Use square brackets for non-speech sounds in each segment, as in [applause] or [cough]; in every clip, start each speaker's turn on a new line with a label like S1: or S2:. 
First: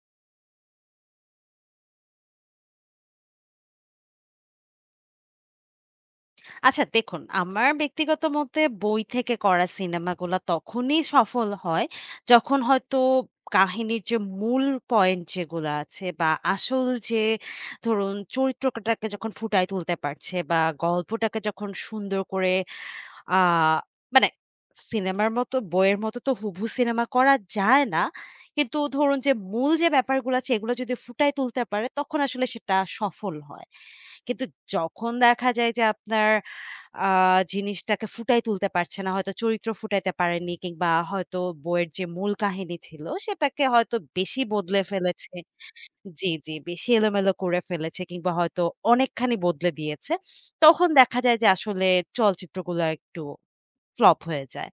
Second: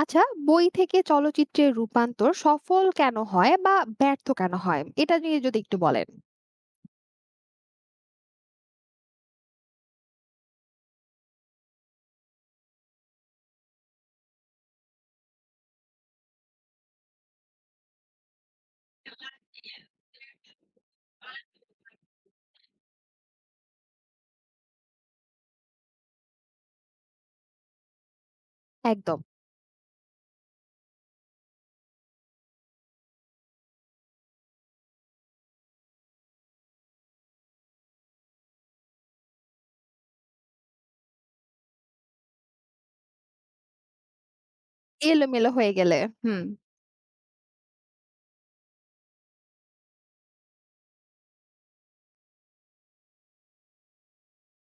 S1: আচ্ছা, বই থেকে চলচ্চিত্রের রূপান্তর সফল কেন হয় বা ব্যর্থ কেন হয় এটা নিয়ে যদি একটু বলেন।
S2: আচ্ছা দেখুন, আমার ব্যক্তিগত মতে বই থেকে করা সিনেমাগুলা তখনই সফল হয়, যখন হয়তো কাহিনীর যে মূল পয়েন্ট যেগুলা আছে বা আসল যে ধরুন চরিত্রটাকে যখন ফুটায় তুলতে পারছে বা গল্পটাকে যখন সুন্দর করে আ মানে সিনেমার মতো বইয়ের মতো তো হুবহু সিনেমা করা যায় না। কিন্তু ধরুন
S1: একদম
S2: যে মূল যে ব্যাপারগুলো আছে এগুলো যদি ফুটায় তুলতে পারে তখন আসলে সেটা সফল হয়। কিন্তু যখন দেখা যায় যে আপনার আ জিনিসটাকে ফুটায় তুলতে পারছে না, হয়তো চরিত্র ফুটাইতে পারেননি কিংবা হয়তো বইয়ের যে মূল কাহিনী ছিল সেটাকে হয়তো বেশি বদলে ফেলেছে।
S1: এলোমেলো হয়ে গেলে।
S2: জি,
S1: হুম।
S2: জি, বেশি এলোমেলো করে ফেলেছে কিংবা হয়তো অনেকখানি বদলে দিয়েছে। তখন দেখা যায় যে আসলে চলচ্চিত্রগুলো একটু ফ্লপ হয়ে যায়।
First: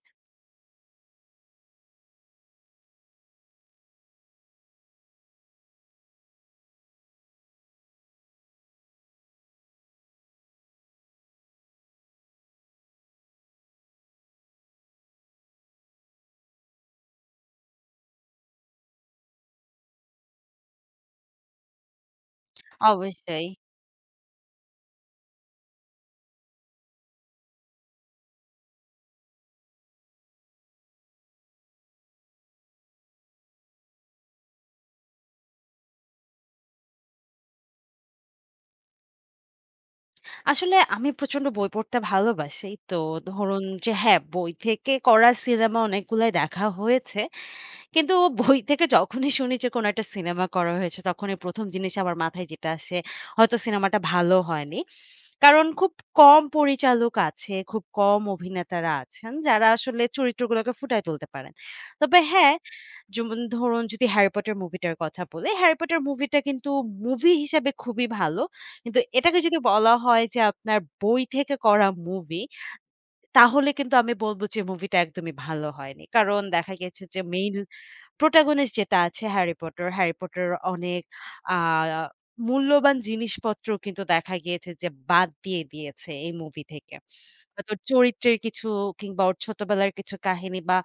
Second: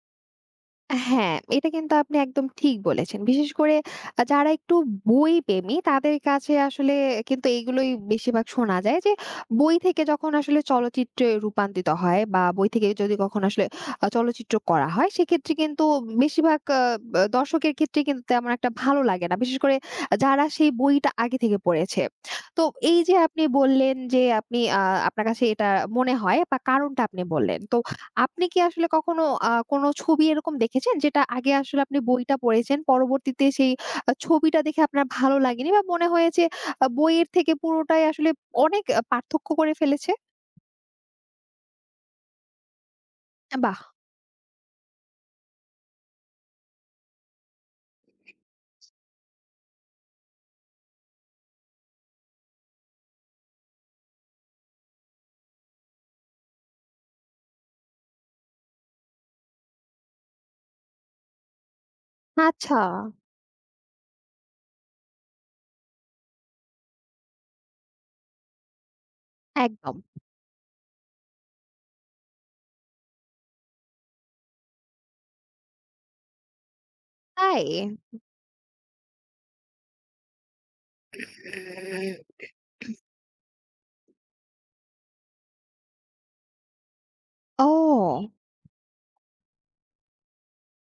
S1: হ্যাঁ, এটা কিন্তু আপনি একদম ঠিক বলেছেন। বিশেষ করে যারা একটু বই প্রেমী তাদের কাছে আসলে কিন্তু এইগুলোই বেশিরভাগ শোনা যায় যে, বই থেকে যখন আসলে চলচ্চিত্রে রূপান্তরিত হয় বা বই থেকে যদি কখনো আসলে চলচ্চিত্র করা হয় সেক্ষেত্রে কিন্তু বেশিরভাগ আ ব দর্শকের ক্ষেত্রে কিন্তু তেমন একটা ভালো লাগে না। বিশেষ করে যারা সেই বইটা আগে থেকে পড়েছে। তো এই যে আপনি
S2: অবশ্যই।
S1: বললেন যে আপনি আ আপনার কাছে এটা মনে হয় বা কারণটা আপনি বললেন। তো আপনি কি আসলে কখনো কোনো ছবি এরকম দেখেছেন যেটা আগে আসলে আপনি বইটা পড়েছেন, পরবর্তীতে সেই ছবিটা দেখে আপনার ভালো লাগেনি বা মনে হয়েছে বইয়ের থেকে পুরোটাই আসলে অনেক পার্থক্য করে ফেলেছে?
S2: আসলে আমি প্রচন্ড বই পড়তে ভালোবাসি। তো ধরুন
S1: বাহ!
S2: যে হ্যাঁ, বই থেকে করা সিনেমা অনেকগুলাই দেখা হয়েছে। কিন্তু বই থেকে যখনই শুনি যে কোনো একটা সিনেমা করা হয়েছে, তখনই ১ম জিনিস আমার মাথায় যেটা আসে, হয়তো সিনেমাটা ভালো হয়নি। কারণ খুব কম পরিচালক আছে, খুব কম অভিনেতারা আছেন, যারা আসলে চরিত্রগুলোকে ফুটায় তুলতে পারেন। তবে হ্যাঁ,
S1: আচ্ছা,
S2: যেমন ধরুন যদি হ্যারি পটার মুভিটার কথা বলি, হ্যারি পটার মুভিটা কিন্তু মুভি হিসেবে খুবই ভালো। কিন্তু এটাকে যদি বলা
S1: একদম।
S2: হয় যে আপনার বই থেকে করা মুভি, তাহলে কিন্তু আমি বলব যে মুভিটা একদমই ভালো হয়নি। কারণ দেখা গেছে যে মেইন
S1: তাই?
S2: প্রোটাগনিস্ট যেটা আছে হ্যারি পটার, হ্যারি পটারের অনেক আ মূল্যবান জিনিসপত্র কিন্তু দেখা গিয়েছে যে বাদ দিয়ে দিয়েছে এই মুভি থেকে। হয়তো
S1: ও!
S2: চরিত্রের কিছু কিংবা ওর ছোটবেলার কিছু কাহিনী বা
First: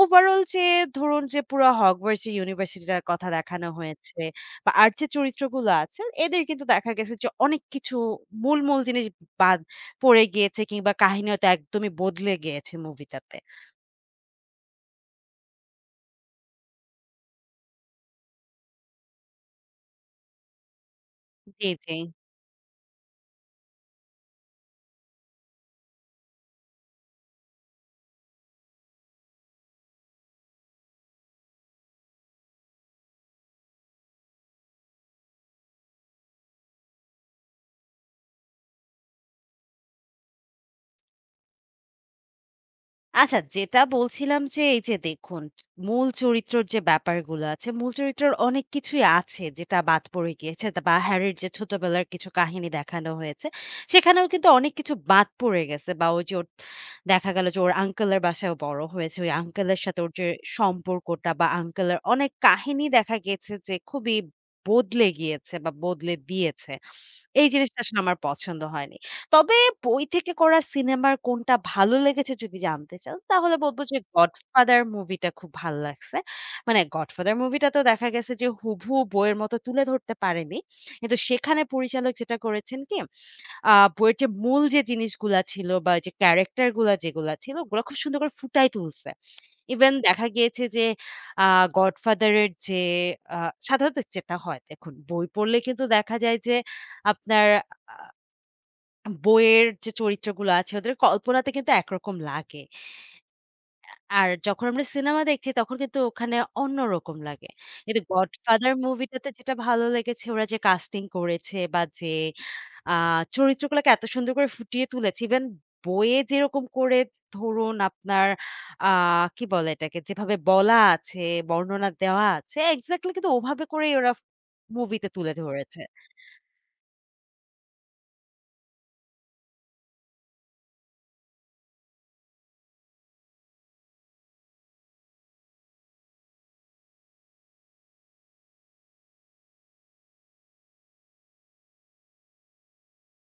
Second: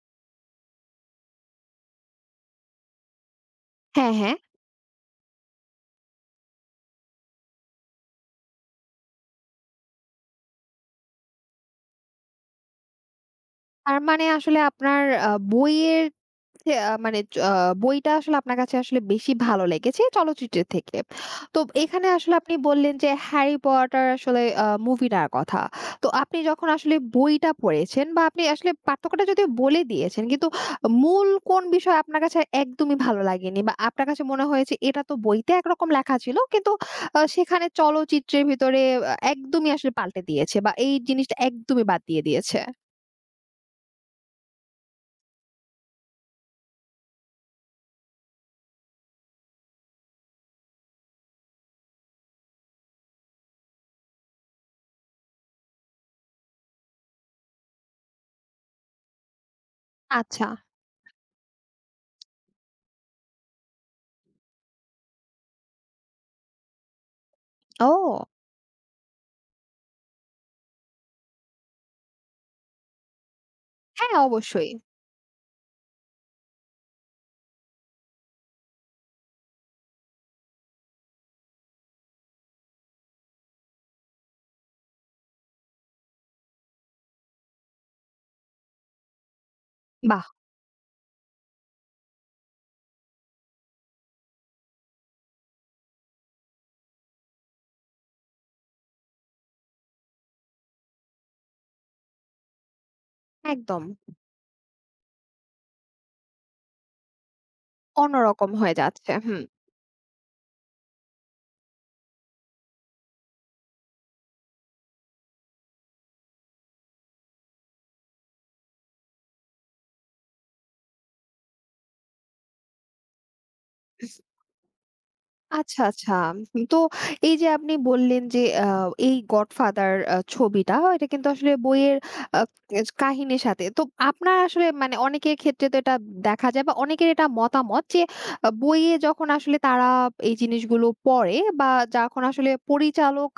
S2: ওভারঅল যে ধরুন যে পুরো হগওয়ার্টস ইউনিভার্সিটিটার কথা দেখানো
S1: হ্যাঁ,
S2: হয়েছে
S1: হ্যাঁ।
S2: বা আর যে চরিত্রগুলো আছে এদের কিন্তু দেখা গেছে যে অনেক কিছু মূল, মূল জিনিস বাদ পড়ে গিয়েছে কিংবা কাহিনী হয়তো একদমই বদলে গিয়েছে মুভিটাতে।
S1: তার মানে আসলে আপনার আ বইয়ের থে আ মানে চ আ বইটা আসলে আপনার কাছে আসলে বেশি ভালো লেগেছে চলচ্চিত্রের থেকে। তো
S2: জি, জি।
S1: এখানে আসলে আপনি বললেন যে, 'হ্যারি পটার' আসলে মুভিটার কথা। তো আপনি যখন আসলে বইটা পড়েছেন বা আপনি আসলে পার্থক্যটা যদিও বলে দিয়েছেন, কিন্তু মূল কোন বিষয় আপনার কাছে একদমই ভালো লাগেনি বা আপনার কাছে মনে হয়েছে এটা তো বইতে একরকম লেখা ছিল, কিন্তু সেখানে চলচ্চিত্রের ভিতরে একদমই আসলে পাল্টে দিয়েছে বা এই জিনিসটা একদমই বাদ দিয়ে দিয়েছে?
S2: আচ্ছা, যেটা বলছিলাম যে এই যে দেখুন, মূল চরিত্রর যে ব্যাপারগুলো আছে, মূল চরিত্রর অনেক কিছুই আছে যেটা বাদ পড়ে গিয়েছে বা হ্যারির যে ছোটবেলার কিছু কাহিনী দেখানো হয়েছে, সেখানেও কিন্তু অনেক কিছু বাদ পড়ে গেছে বা ওই যে ওর দেখা গেল যে ওর আঙ্কেলের বাসায় ও বড় হয়েছে। ওই আঙ্কেলের সাথে ওর যে
S1: আচ্ছা।
S2: সম্পর্কটা বা আঙ্কেলের অনেক কাহিনী দেখা গেছে যে খুবই বদলে গিয়েছে বা বদলে দিয়েছে। এই জিনিসটা আসলে আমার
S1: ও!
S2: পছন্দ হয়নি। তবে বই থেকে করা সিনেমার কোনটা ভালো লেগেছে যদি জানতে চান, তাহলে বলব যে
S1: হ্যাঁ, অবশ্যই।
S2: 'গডফাদার' মুভিটা খুব ভাল লাগছে। মানে 'গডফাদার' মুভিটা তো দেখা গেছে যে হুবহু বইয়ের মতো তুলে ধরতে পারেনি। কিন্তু সেখানে পরিচালক যেটা করেছেন কি, বইয়ের যে মূল যে জিনিসগুলা ছিল বা যে ক্যারেক্টার গুলা যেগুলা ছিল, ওগুলা খুব সুন্দর করে ফুটায় তুলছে। ইভেন
S1: বাহ!
S2: দেখা গিয়েছে যে আ 'গডফাদার' এর যে আ সাধারণত যেটা হয় দেখুন, বই পড়লে কিন্তু দেখা যায় যে আপনার আ বইয়ের যে চরিত্রগুলো আছে ওদের কল্পনাতে কিন্তু একরকম লাগে।
S1: একদম।
S2: আর যখন আমরা সিনেমা দেখছি তখন কিন্তু ওখানে অন্যরকম লাগে। কিন্তু
S1: অন্যরকম
S2: 'গডফাদার'
S1: হয়ে যাচ্ছে।
S2: মুভিটাতে
S1: হুম।
S2: যেটা ভালো লেগেছে ওরা যে কাস্টিং করেছে বা যে আ চরিত্রগুলোকে এত সুন্দর করে ফুটিয়ে তুলেছে ইভেন বইয়ে যেরকম করে ধরুন আপনার আ কি বলে এটাকে যেভাবে বলা আছে, বর্ণনা দেওয়া আছে এক্সাক্টলি কিন্তু ওভাবে করেই ওরা মুভিতে তুলে ধরেছে।
S1: আচ্ছা, আচ্ছা। তো এই যে আপনি বললেন যে এই 'গডফাদার' ছবিটা এটা কিন্তু আসলে বইয়ের আ কাহিনীর সাথে। তো আপনার আসলে মানে অনেকের ক্ষেত্রে তো এটা দেখা যায় বা অনেকের এটা মতামত যে বইয়ে যখন আসলে তারা এই জিনিসগুলো পড়ে বা যখন আসলে পরিচালক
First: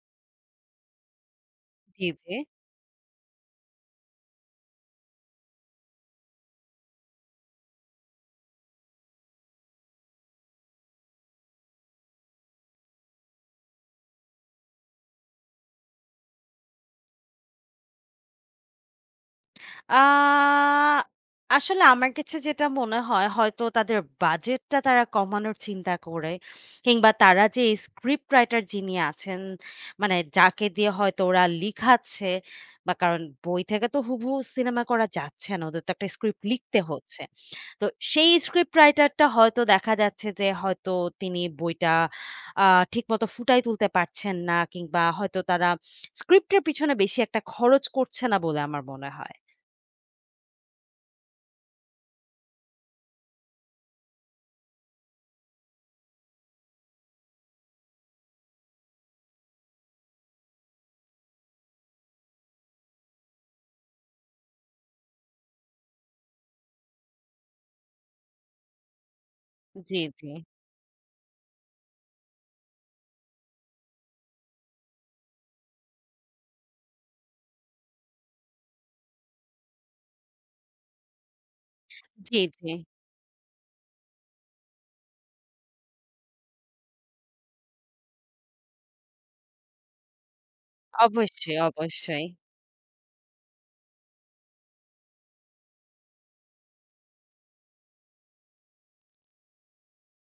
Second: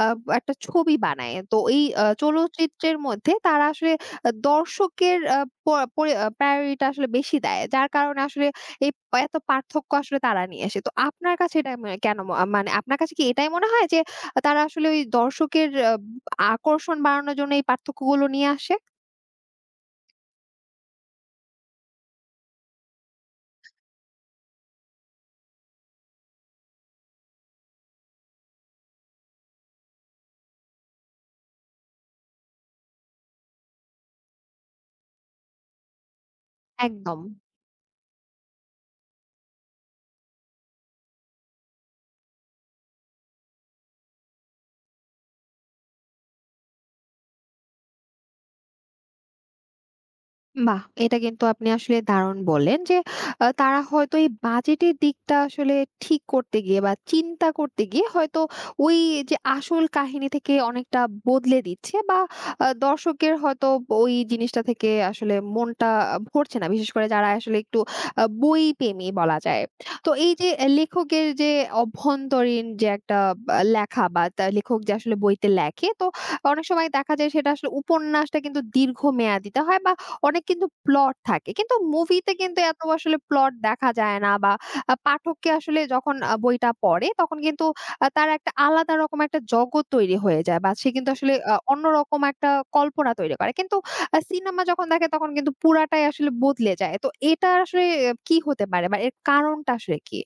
S1: আ একটা ছবি বানায়। তো এই
S2: জি, জি।
S1: চলচ্চিত্রের মধ্যে তারা আসলে দর্শকের আ প পরি প্রায়োরিটি আসলে বেশি দেয়। যার কারণে আসলে এই এত পার্থক্য আসলে তারা নিয়ে আসে। তো আপনার কাছে এটা মা কেন ম মানে আপনার কাছে কি এটাই মনে হয় যে তারা আসলে ওই দর্শকের আকর্ষণ বাড়ানোর জন্য এই পার্থক্যগুলো নিয়ে আসে?
S2: আ আসলে আমার কাছে যেটা মনে হয়, হয়তো তাদের বাজেটটা তারা কমানোর চিন্তা করে কিংবা তারা যে স্ক্রিপ্ট রাইটার যিনি আছেন, মানে যাকে দিয়ে হয়তো ওরা লিখাচ্ছে বা কারণ বই থেকে তো হুবহু সিনেমা করা যাচ্ছে না। ওদের তো একটা স্ক্রিপ্ট লিখতে
S1: একদম।
S2: হচ্ছে। তো সেই স্ক্রিপ্ট রাইটারটা হয়তো দেখা যাচ্ছে যে হয়তো তিনি বইটা আ ঠিকমতো ফুটায় তুলতে পারছেন না কিংবা হয়তো তারা স্ক্রিপ্টের পিছনে বেশি একটা খরচ করছে না বলে আমার মনে হয়।
S1: বাহ! এটা কিন্তু আপনি আসলে দারুণ বললেন যে, তারা হয়তো এই বাজেটের দিকটা আসলে ঠিক করতে গিয়ে বা চিন্তা করতে গিয়ে হয়তো ওই যে আসল কাহিনী থেকে অনেকটা বদলে দিচ্ছে বা দর্শকের হয়তো ওই জিনিসটা থেকে আসলে মনটা ভরছে না। বিশেষ করে যারা আসলে একটু বই প্রেমী বলা যায়।
S2: জি,
S1: তো
S2: জি।
S1: এই যে লেখকের যে অভ্যন্তরীণ যে একটা লেখা বা তা লেখক যে আসলে বইতে লেখে তো অনেক সময় দেখা যায় সেটা আসলে উপন্যাসটা কিন্তু দীর্ঘমেয়াদিতে হয় বা অনেক কিন্তু প্লট থাকে। কিন্তু মুভিতে
S2: জি,
S1: কিন্তু
S2: জি।
S1: এত আসলে প্লট দেখা যায় না বা পাঠককে আসলে যখন বইটা পড়ে তখন কিন্তু তার একটা আলাদা রকম একটা জগৎ তৈরি হয়ে যায় বা সে কিন্তু আসলে
S2: অবশ্যই,
S1: অন্যরকম
S2: অবশ্যই।
S1: একটা কল্পনা তৈরি করে। কিন্তু সিনেমা যখন দেখে তখন কিন্তু পুরাটাই আসলে বদলে যায়। তো এটা আসলে কি হতে পারে বা এর কারণটা আসলে কি?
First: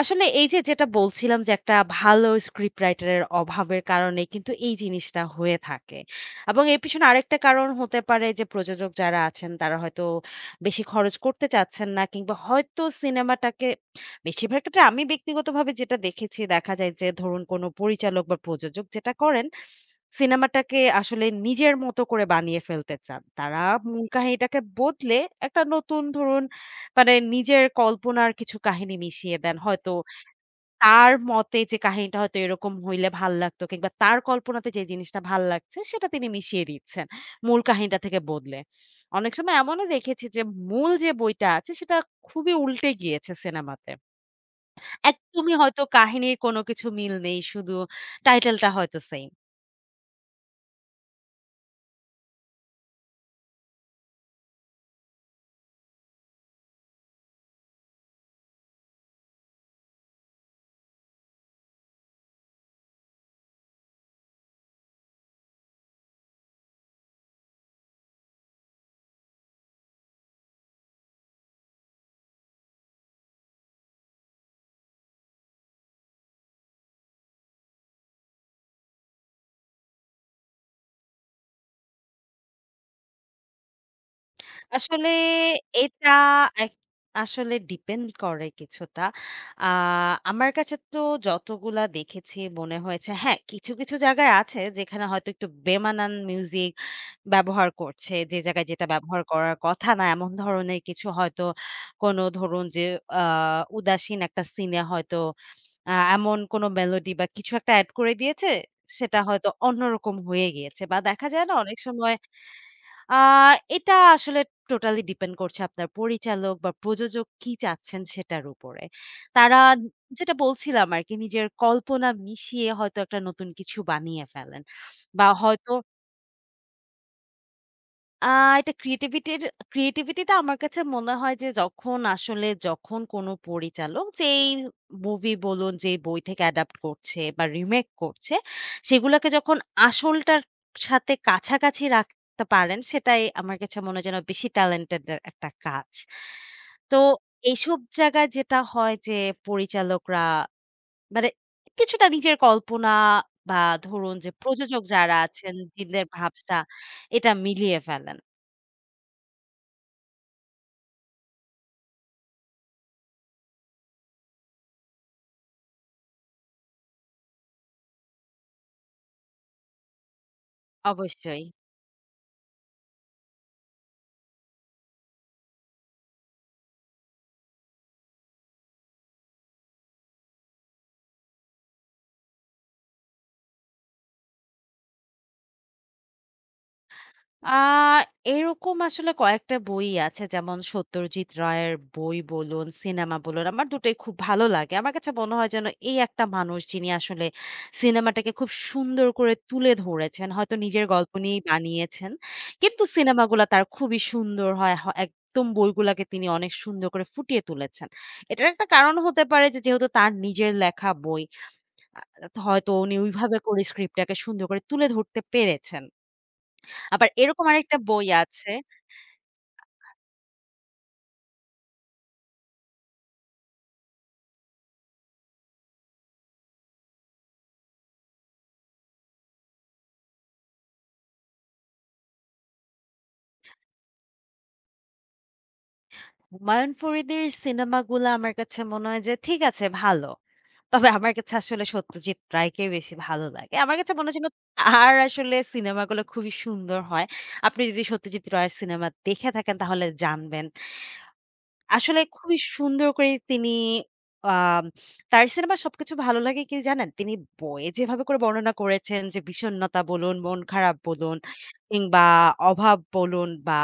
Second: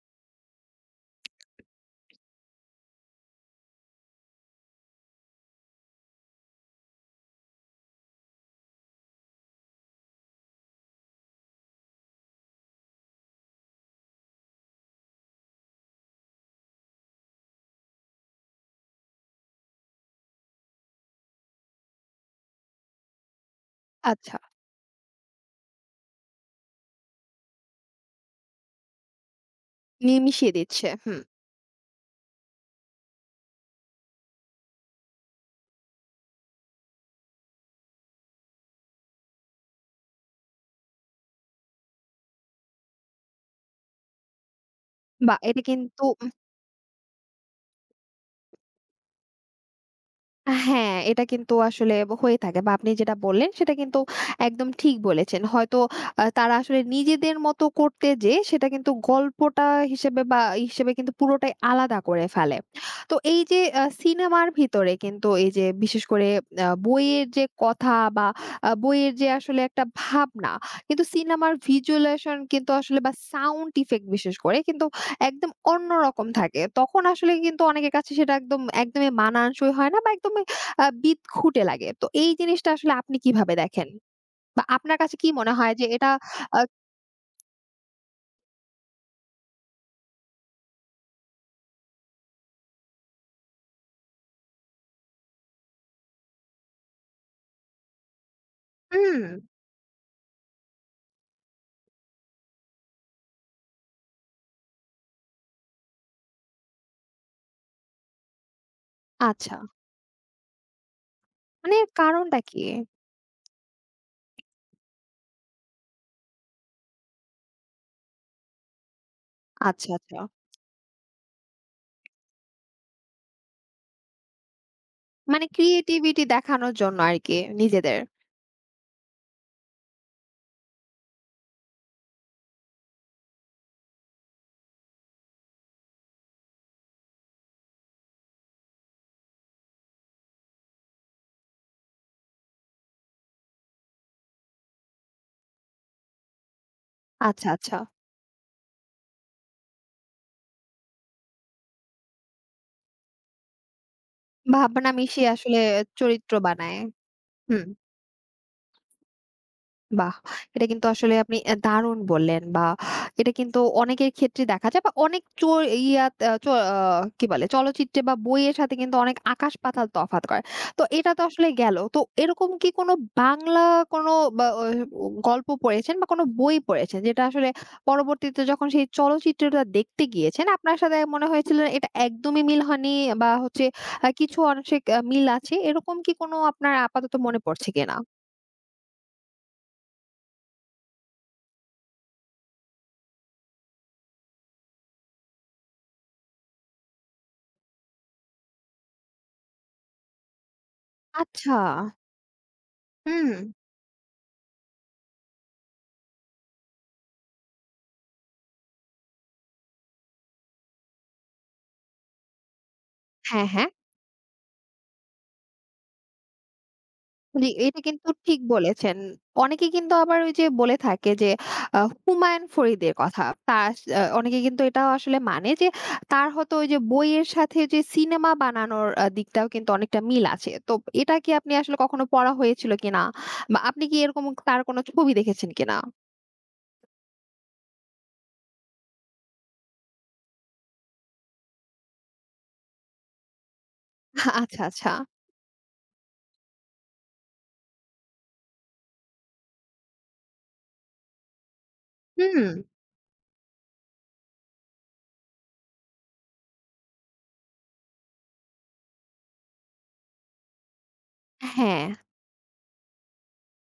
S2: আসলে এই যে যেটা বলছিলাম যে একটা ভালো স্ক্রিপ্ট রাইটারের অভাবের কারণে কিন্তু এই জিনিসটা হয়ে থাকে। এবং এর পিছনে আরেকটা কারণ হতে পারে যে প্রযোজক যারা আছেন তারা হয়তো বেশি খরচ করতে চাচ্ছেন না কিংবা হয়তো সিনেমাটাকে বেশিরভাগ ক্ষেত্রে আমি ব্যক্তিগতভাবে যেটা দেখেছি দেখা যায় যে ধরুন কোনো পরিচালক বা প্রযোজক যেটা করেন, সিনেমাটাকে আসলে নিজের মতো করে বানিয়ে ফেলতে চান। তারা মূল
S1: আচ্ছা,
S2: কাহিনীটাকে বদলে একটা নতুন ধরুন মানে নিজের কল্পনার কিছু কাহিনী মিশিয়ে দেন। হয়তো
S1: নিয়ে মিশিয়ে দিচ্ছে।
S2: তার
S1: হুম।
S2: মতে যে কাহিনীটা হয়তো এরকম হইলে ভাল লাগতো কিংবা তার কল্পনাতে যে জিনিসটা ভাল লাগছে সেটা তিনি মিশিয়ে দিচ্ছেন, মূল কাহিনীটা থেকে বদলে। অনেক সময় এমনও দেখেছি যে মূল যে বইটা আছে সেটা খুবই উল্টে গিয়েছে সিনেমাতে।
S1: বাহ!
S2: একদমই
S1: এটা
S2: হয়তো
S1: কিন্তু
S2: কাহিনীর কোনো কিছু মিল নেই, শুধু টাইটেলটা হয়তো সেইম।
S1: হ্যাঁ, এটা কিন্তু আসলে হয়ে থাকে বা আপনি যেটা বললেন সেটা কিন্তু একদম ঠিক বলেছেন। হয়তো তারা আসলে নিজেদের মতো করতে যেয়ে সেটা কিন্তু গল্পটা হিসেবে বা হিসেবে কিন্তু পুরোটাই আলাদা করে ফেলে। তো এই যে সিনেমার ভিতরে কিন্তু এই যে বিশেষ করে বইয়ের যে কথা বা বইয়ের যে আসলে একটা ভাবনা কিন্তু সিনেমার ভিজুয়ালাইজেশন কিন্তু আসলে বা সাউন্ড ইফেক্ট বিশেষ করে কিন্তু একদম অন্যরকম থাকে। তখন আসলে কিন্তু অনেকের কাছে সেটা একদমই মানানসই হয় না বা একদমই বিদঘুটে লাগে। তো এই জিনিসটা আসলে আপনি কিভাবে দেখেন? বা আপনার
S2: আসলে
S1: কাছে কি মনে হয় যে
S2: এটা
S1: এটা আ
S2: এক আসলে ডিপেন্ড করে কিছুটা। আ আমার কাছে তো যতগুলা দেখেছি মনে হয়েছে হ্যাঁ, কিছু, কিছু জায়গায় আছে যেখানে হয়তো একটু বেমানান মিউজিক ব্যবহার করছে। যে জায়গায় যেটা ব্যবহার
S1: হুম,
S2: করার কথা না এমন ধরনের কিছু হয়তো কোনো ধরুন যে আ উদাসীন একটা সিনে হয়তো এমন কোনো মেলোডি বা কিছু একটা এড করে দিয়েছে। সেটা হয়তো
S1: আচ্ছা।
S2: অন্যরকম হয়ে গিয়েছে বা দেখা যায় না
S1: মানে
S2: অনেক
S1: এর
S2: সময়।
S1: কারণটা কি?
S2: আ এটা আসলে টোটালি ডিপেন্ড করছে আপনার পরিচালক বা প্রযোজক কি চাচ্ছেন সেটার উপরে। তারা
S1: আচ্ছা, আচ্ছা।
S2: যেটা বলছিলাম আরকি নিজের কল্পনা মিশিয়ে হয়তো একটা নতুন কিছু বানিয়ে ফেলেন। বা
S1: মানে
S2: হয়তো
S1: ক্রিয়েটিভিটি দেখানোর জন্য আরকি নিজেদের।
S2: আ এটা ক্রিয়েটিভিটিটা আমার কাছে মনে হয় যে যখন আসলে যখন কোনো পরিচালক যেই মুভি বলুন, যেই বই থেকে অ্যাডাপ্ট করছে বা রিমেক করছে, সেগুলোকে যখন আসলটার সাথে কাছাকাছি রাখতে পারেন, সেটাই আমার কাছে মনে হয় যেন বেশি ট্যালেন্টেড এর একটা কাজ। তো
S1: আচ্ছা, আচ্ছা।
S2: এইসব জায়গায় যেটা হয় যে পরিচালকরা মানে কিছুটা নিজের কল্পনা বা ধরুন যে প্রযোজক
S1: ভাবনা
S2: যারা
S1: মিশিয়ে
S2: আছেন,
S1: আসলে
S2: দিনের
S1: চরিত্র
S2: ভাবটা
S1: বানায়।
S2: এটা
S1: হুম।
S2: মিলিয়ে ফেলেন।
S1: বাহ! এটা কিন্তু আসলে আপনি দারুণ বললেন বা এটা কিন্তু অনেকের ক্ষেত্রে দেখা যায় বা অনেক চ ইয়াত আ চ আ কি বলে? চলচ্চিত্রে বা বইয়ের সাথে কিন্তু অনেক আকাশ পাতাল তফাৎ করে। তো এটা তো
S2: অবশ্যই।
S1: আসলে গেল। তো এরকম কি কোনো বাংলা কোনো বা অ গল্প পড়েছেন বা কোনো বই পড়েছেন যেটা আসলে পরবর্তীতে যখন সেই চলচ্চিত্রটা দেখতে গিয়েছেন আপনার সাথে মনে হয়েছিল এটা একদমই মিল হয়নি বা হচ্ছে কিছু আংশিক মিল আছে। এরকম কি কোনো আপনার আপাতত মনে
S2: আ
S1: পড়ছে কিনা?
S2: এরকম আসলে কয়েকটা বই আছে। যেমন সত্যজিৎ রায়ের বই বলুন, সিনেমা বলুন, আমার দুটোই খুব ভালো লাগে। আমার কাছে মনে হয় যেন এই একটা মানুষ যিনি আসলে সিনেমাটাকে খুব সুন্দর করে তুলে ধরেছেন। হয়তো নিজের গল্প নিয়েই
S1: আচ্ছা।
S2: বানিয়েছেন। কিন্তু
S1: হুম।
S2: সিনেমাগুলা তার খুবই সুন্দর হয়। একদম বইগুলাকে তিনি অনেক সুন্দর করে ফুটিয়ে তুলেছেন। এটার একটা কারণ হতে পারে যে যেহেতু তার নিজের লেখা বই, আ হয়তো উনি ওইভাবে
S1: হ্যাঁ,
S2: করে
S1: হ্যাঁ।
S2: স্ক্রিপ্টটাকে সুন্দর করে তুলে ধরতে পেরেছেন। আবার এরকম
S1: জি,
S2: আরেকটা
S1: এটা
S2: বই
S1: কিন্তু ঠিক
S2: আছে।
S1: বলেছেন। অনেকে কিন্তু আবার ওই যে বলে থাকে যে আ হুমায়ুন ফরিদের কথা। তার অনেকে কিন্তু এটাও আসলে মানে যে তার হয়তো ওই যে বইয়ের সাথে যে সিনেমা বানানোর দিকটাও কিন্তু অনেকটা মিল আছে। তো এটা কি আপনি আসলে কখনো পড়া হয়েছিল কিনা? বা আপনি কি এরকম তার কোনো ছবি দেখেছেন কিনা?
S2: হুমায়ুন ফরিদির সিনেমাগুলা আমার কাছে মনে হয় যে ঠিক আছে ভালো। তবে আমার কাছে আসলে সত্যজিৎ রায়কে বেশি ভালো লাগে। আমার কাছে মনে হয়েছিল
S1: আচ্ছা, আচ্ছা।
S2: তার আসলে সিনেমাগুলো খুবই সুন্দর হয়। আপনি যদি সত্যজিৎ রায়ের সিনেমা দেখে থাকেন তাহলে জানবেন। আসলে খুবই
S1: হুম,
S2: সুন্দর করে তিনি। আম তার সিনেমার সবকিছু ভালো লাগে কি জানেন? তিনি বইয়ে যেভাবে করে বর্ণনা করেছেন যে বিষণ্ণতা বলুন, মন খারাপ বলুন
S1: হ্যাঁ।
S2: কিংবা অভাব বলুন বা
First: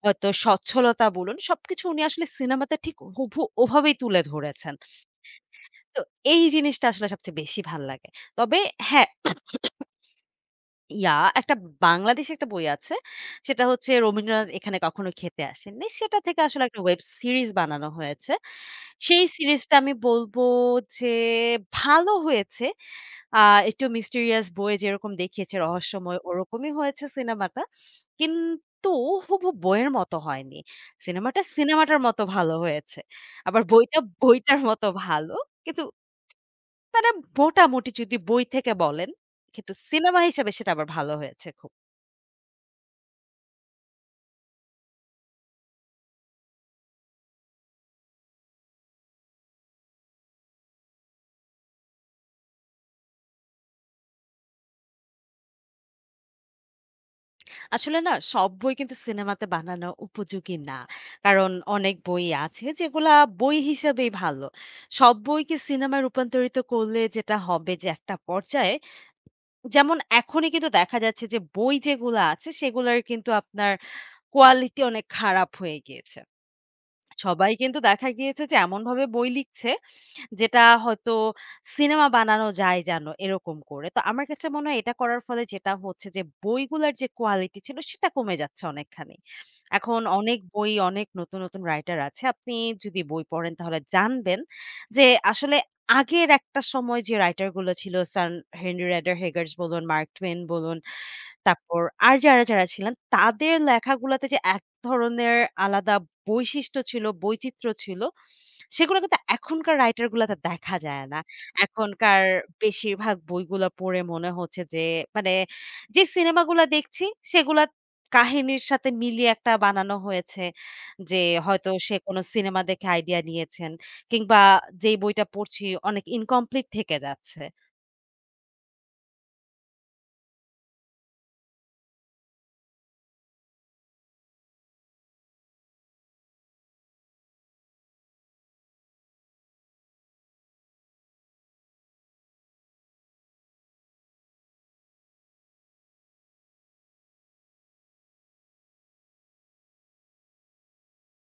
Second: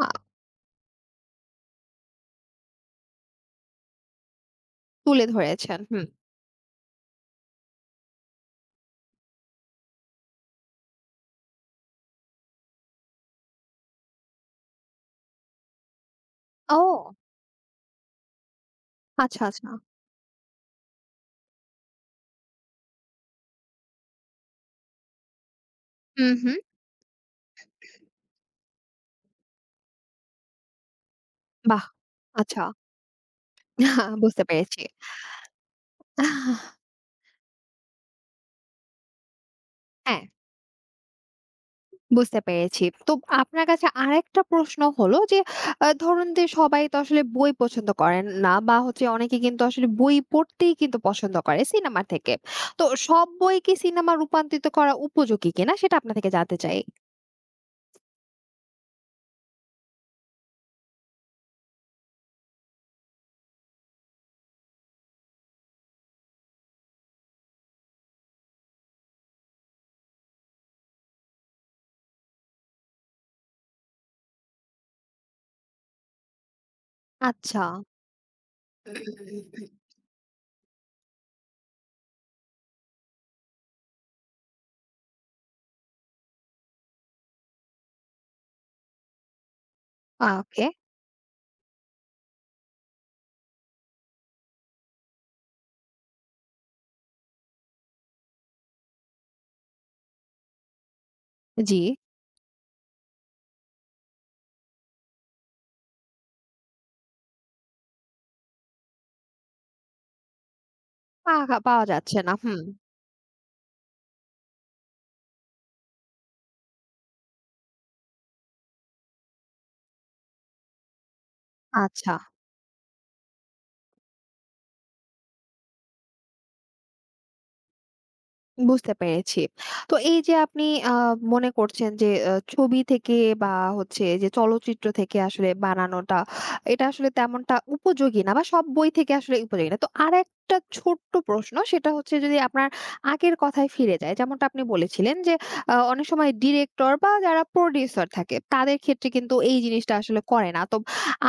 S1: আ
S2: হয়তো সচ্ছলতা বলুন, সবকিছু উনি আসলে সিনেমাতে ঠিক হুবহু ওভাবেই তুলে ধরেছেন।
S1: তুলে ধরেছেন।
S2: তো
S1: হুম।
S2: এই জিনিসটা আসলে সবচেয়ে বেশি ভাল লাগে। তবে হ্যাঁ, ইয়া একটা বাংলাদেশী একটা বই আছে। সেটা হচ্ছে 'রবীন্দ্রনাথ এখানে কখনো খেতে আসেননি।' সেটা থেকে আসলে একটা ওয়েব
S1: ও!
S2: সিরিজ বানানো হয়েছে। সেই
S1: আচ্ছা, আচ্ছা।
S2: সিরিজটা আমি বলব যে ভালো হয়েছে। আ একটু মিস্টেরিয়াস বইয়ে যেরকম দেখিয়েছে রহস্যময়
S1: হুম, হুম।
S2: ওরকমই হয়েছে সিনেমাটা। কিন্তু হুবহু বইয়ের মতো হয়নি। সিনেমাটা
S1: বাহ!
S2: সিনেমাটার মতো ভালো
S1: আচ্ছা।
S2: হয়েছে। আবার বইটা
S1: [laughs] বুঝতে
S2: বইটার
S1: পেরেছি।
S2: মতো ভালো। কিন্তু মানে মোটামুটি যদি বই থেকে বলেন, কিন্তু
S1: হ্যাঁ।
S2: সিনেমা হিসেবে সেটা আবার ভালো হয়েছে খুব।
S1: বুঝতে পেরেছি। তো আপনার কাছে আরেকটা প্রশ্ন হলো যে ধরুন যে সবাই তো আসলে বই পছন্দ করেন না বা হচ্ছে অনেকে কিন্তু আসলে বই পড়তেই কিন্তু পছন্দ করে সিনেমা থেকে। তো সব বই কি সিনেমা রূপান্তরিত করা উপযোগী কিনা সেটা আপনার থেকে জানতে চাই?
S2: আসলে না, সব বই কিন্তু সিনেমাতে বানানো উপযোগী না। কারণ অনেক বই আছে যেগুলা বই হিসেবেই ভালো। সব বইকে সিনেমায় রূপান্তরিত করলে যেটা হবে যে একটা পর্যায়ে যেমন এখনই কিন্তু দেখা যাচ্ছে যে বই যেগুলা আছে সেগুলার কিন্তু আপনার কোয়ালিটি অনেক খারাপ হয়ে গিয়েছে। সবাই
S1: আচ্ছা,
S2: কিন্তু দেখা গিয়েছে যে এমনভাবে বই লিখছে যেটা হয়তো সিনেমা বানানো যায় যেন এরকম করে। তো আমার কাছে মনে হয় এটা করার ফলে যেটা হচ্ছে যে বইগুলার যে কোয়ালিটি ছিল সেটা কমে যাচ্ছে অনেকখানি। এখন অনেক
S1: ওকে।
S2: বই অনেক নতুন, নতুন রাইটার আছে। আপনি যদি বই পড়েন তাহলে জানবেন যে আসলে আগের একটা সময় যে রাইটার গুলো ছিল হেনরি রেডার হেগার্স বলুন, মার্ক টুয়েন বলুন,
S1: জি।
S2: তারপর আর যারা ছিলেন তাদের লেখাগুলাতে যে এক ধরনের আলাদা বৈশিষ্ট্য ছিল, বৈচিত্র্য ছিল, সেগুলো কিন্তু এখনকার রাইটার গুলাতে দেখা যায় না।
S1: পাহা পাওয়া যাচ্ছে
S2: এখনকার
S1: না। হুম।
S2: বেশিরভাগ বইগুলা পড়ে মনে হচ্ছে যে মানে যে সিনেমাগুলা দেখছি সেগুলা কাহিনীর সাথে মিলিয়ে একটা বানানো হয়েছে। যে হয়তো সে
S1: আচ্ছা।
S2: কোন সিনেমা দেখে আইডিয়া নিয়েছেন কিংবা যেই বইটা পড়ছি অনেক ইনকমপ্লিট থেকে যাচ্ছে।
S1: বুঝতে পেরেছি। তো এই যে আপনি আ মনে করছেন যে ছবি থেকে বা হচ্ছে যে চলচ্চিত্র থেকে আসলে বানানোটা এটা আসলে তেমনটা উপযোগী না বা সব বই থেকে আসলে উপযোগী না। তো আরেকটা ছোট্ট প্রশ্ন সেটা হচ্ছে যদি আপনার আগের কথায় ফিরে যাই যেমনটা আপনি বলেছিলেন যে অনেক সময় ডিরেক্টর বা যারা প্রোডিউসার থাকে তাদের ক্ষেত্রে কিন্তু এই জিনিসটা আসলে করে না। তো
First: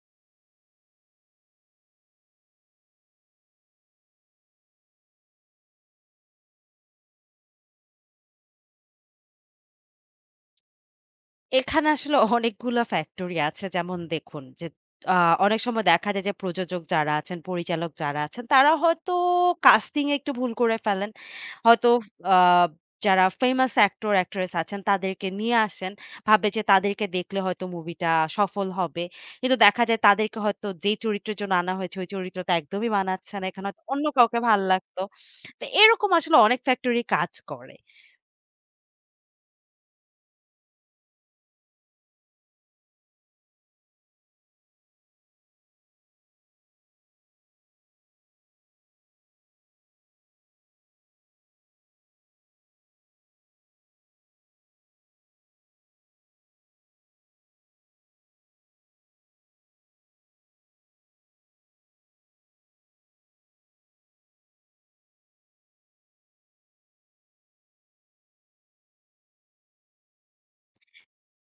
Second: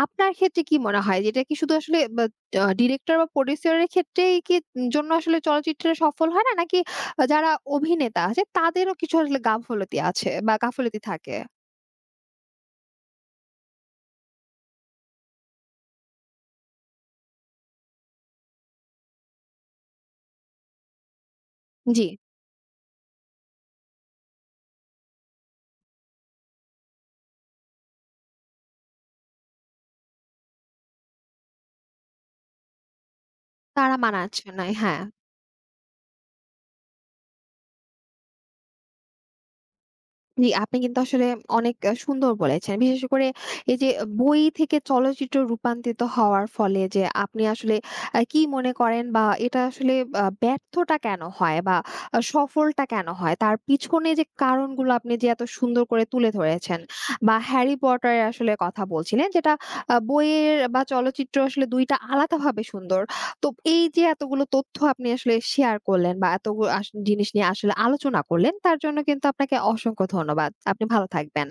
S1: আপনার ক্ষেত্রে কি মনে হয় যে এটা কি শুধু আসলে বা ডিরেক্টর বা প্রোডিউসার এর ক্ষেত্রেই কি জন্য আসলে চলচ্চিত্রে সফল হয় না? নাকি যারা অভিনেতা আছে তাদেরও কিছু আসলে গাফলতি আছে বা গাফলতি থাকে।
S2: এখানে আসলে অনেকগুলা ফ্যাক্টরি আছে। যেমন দেখুন যে আ অনেক সময় দেখা যায় যে প্রযোজক যারা আছেন, পরিচালক যারা আছেন তারা হয়তো কাস্টিং এ একটু ভুল করে ফেলেন। হয়তো
S1: জি।
S2: আ যারা ফেমাস অ্যাক্টর, অ্যাক্ট্রেস আছেন তাদেরকে নিয়ে আসেন। ভাবে যে তাদেরকে দেখলে হয়তো মুভিটা সফল হবে। কিন্তু দেখা যায় তাদেরকে হয়তো যেই চরিত্রের জন্য আনা হয়েছে ওই চরিত্রটা একদমই মানাচ্ছে না। এখানে হয়তো
S1: তারা
S2: অন্য কাউকে
S1: মানাচ্ছে
S2: ভাল
S1: না। হ্যাঁ,
S2: লাগতো। তো এরকম আসলে অনেক ফ্যাক্টরি কাজ করে।
S1: জি আপনি কিন্তু আসলে অনেক সুন্দর বলেছেন। বিশেষ করে এই যে বই থেকে চলচ্চিত্র রূপান্তরিত হওয়ার ফলে যে আপনি আসলে কি মনে করেন বা এটা আসলে ব্যর্থটা কেন হয় বা সফলটা কেন হয়? তার পিছনে যে কারণগুলো আপনি যে এত সুন্দর করে তুলে ধরেছেন বা হ্যারি পটারের আসলে কথা বলছিলেন যেটা বইয়ের বা চলচ্চিত্র আসলে ২ টা আলাদাভাবে সুন্দর। তো এই যে এতগুলো তথ্য আপনি আসলে শেয়ার করলেন বা এতগুলো জিনিস নিয়ে আসলে আলোচনা করলেন, তার জন্য কিন্তু আপনাকে অসংখ্য ধন্যবাদ। আপনি ভালো থাকবেন।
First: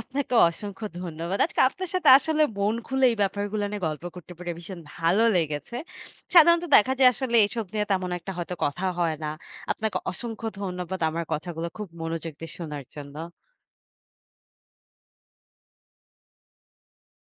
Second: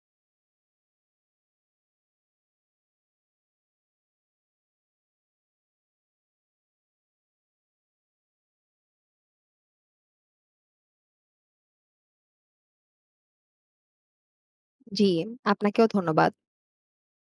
S2: আপনাকে অসংখ্য ধন্যবাদ। আজকে আপনার সাথে আসলে মন খুলে এই ব্যাপারগুলো নিয়ে গল্প করতে পেরে ভীষণ ভালো লেগেছে। সাধারণত দেখা যায় আসলে এসব নিয়ে তেমন একটা হয়তো কথা হয় না। আপনাকে অসংখ্য ধন্যবাদ আমার কথাগুলো খুব মনোযোগ দিয়ে শোনার জন্য।
S1: জি, আপনাকেও ধন্যবাদ।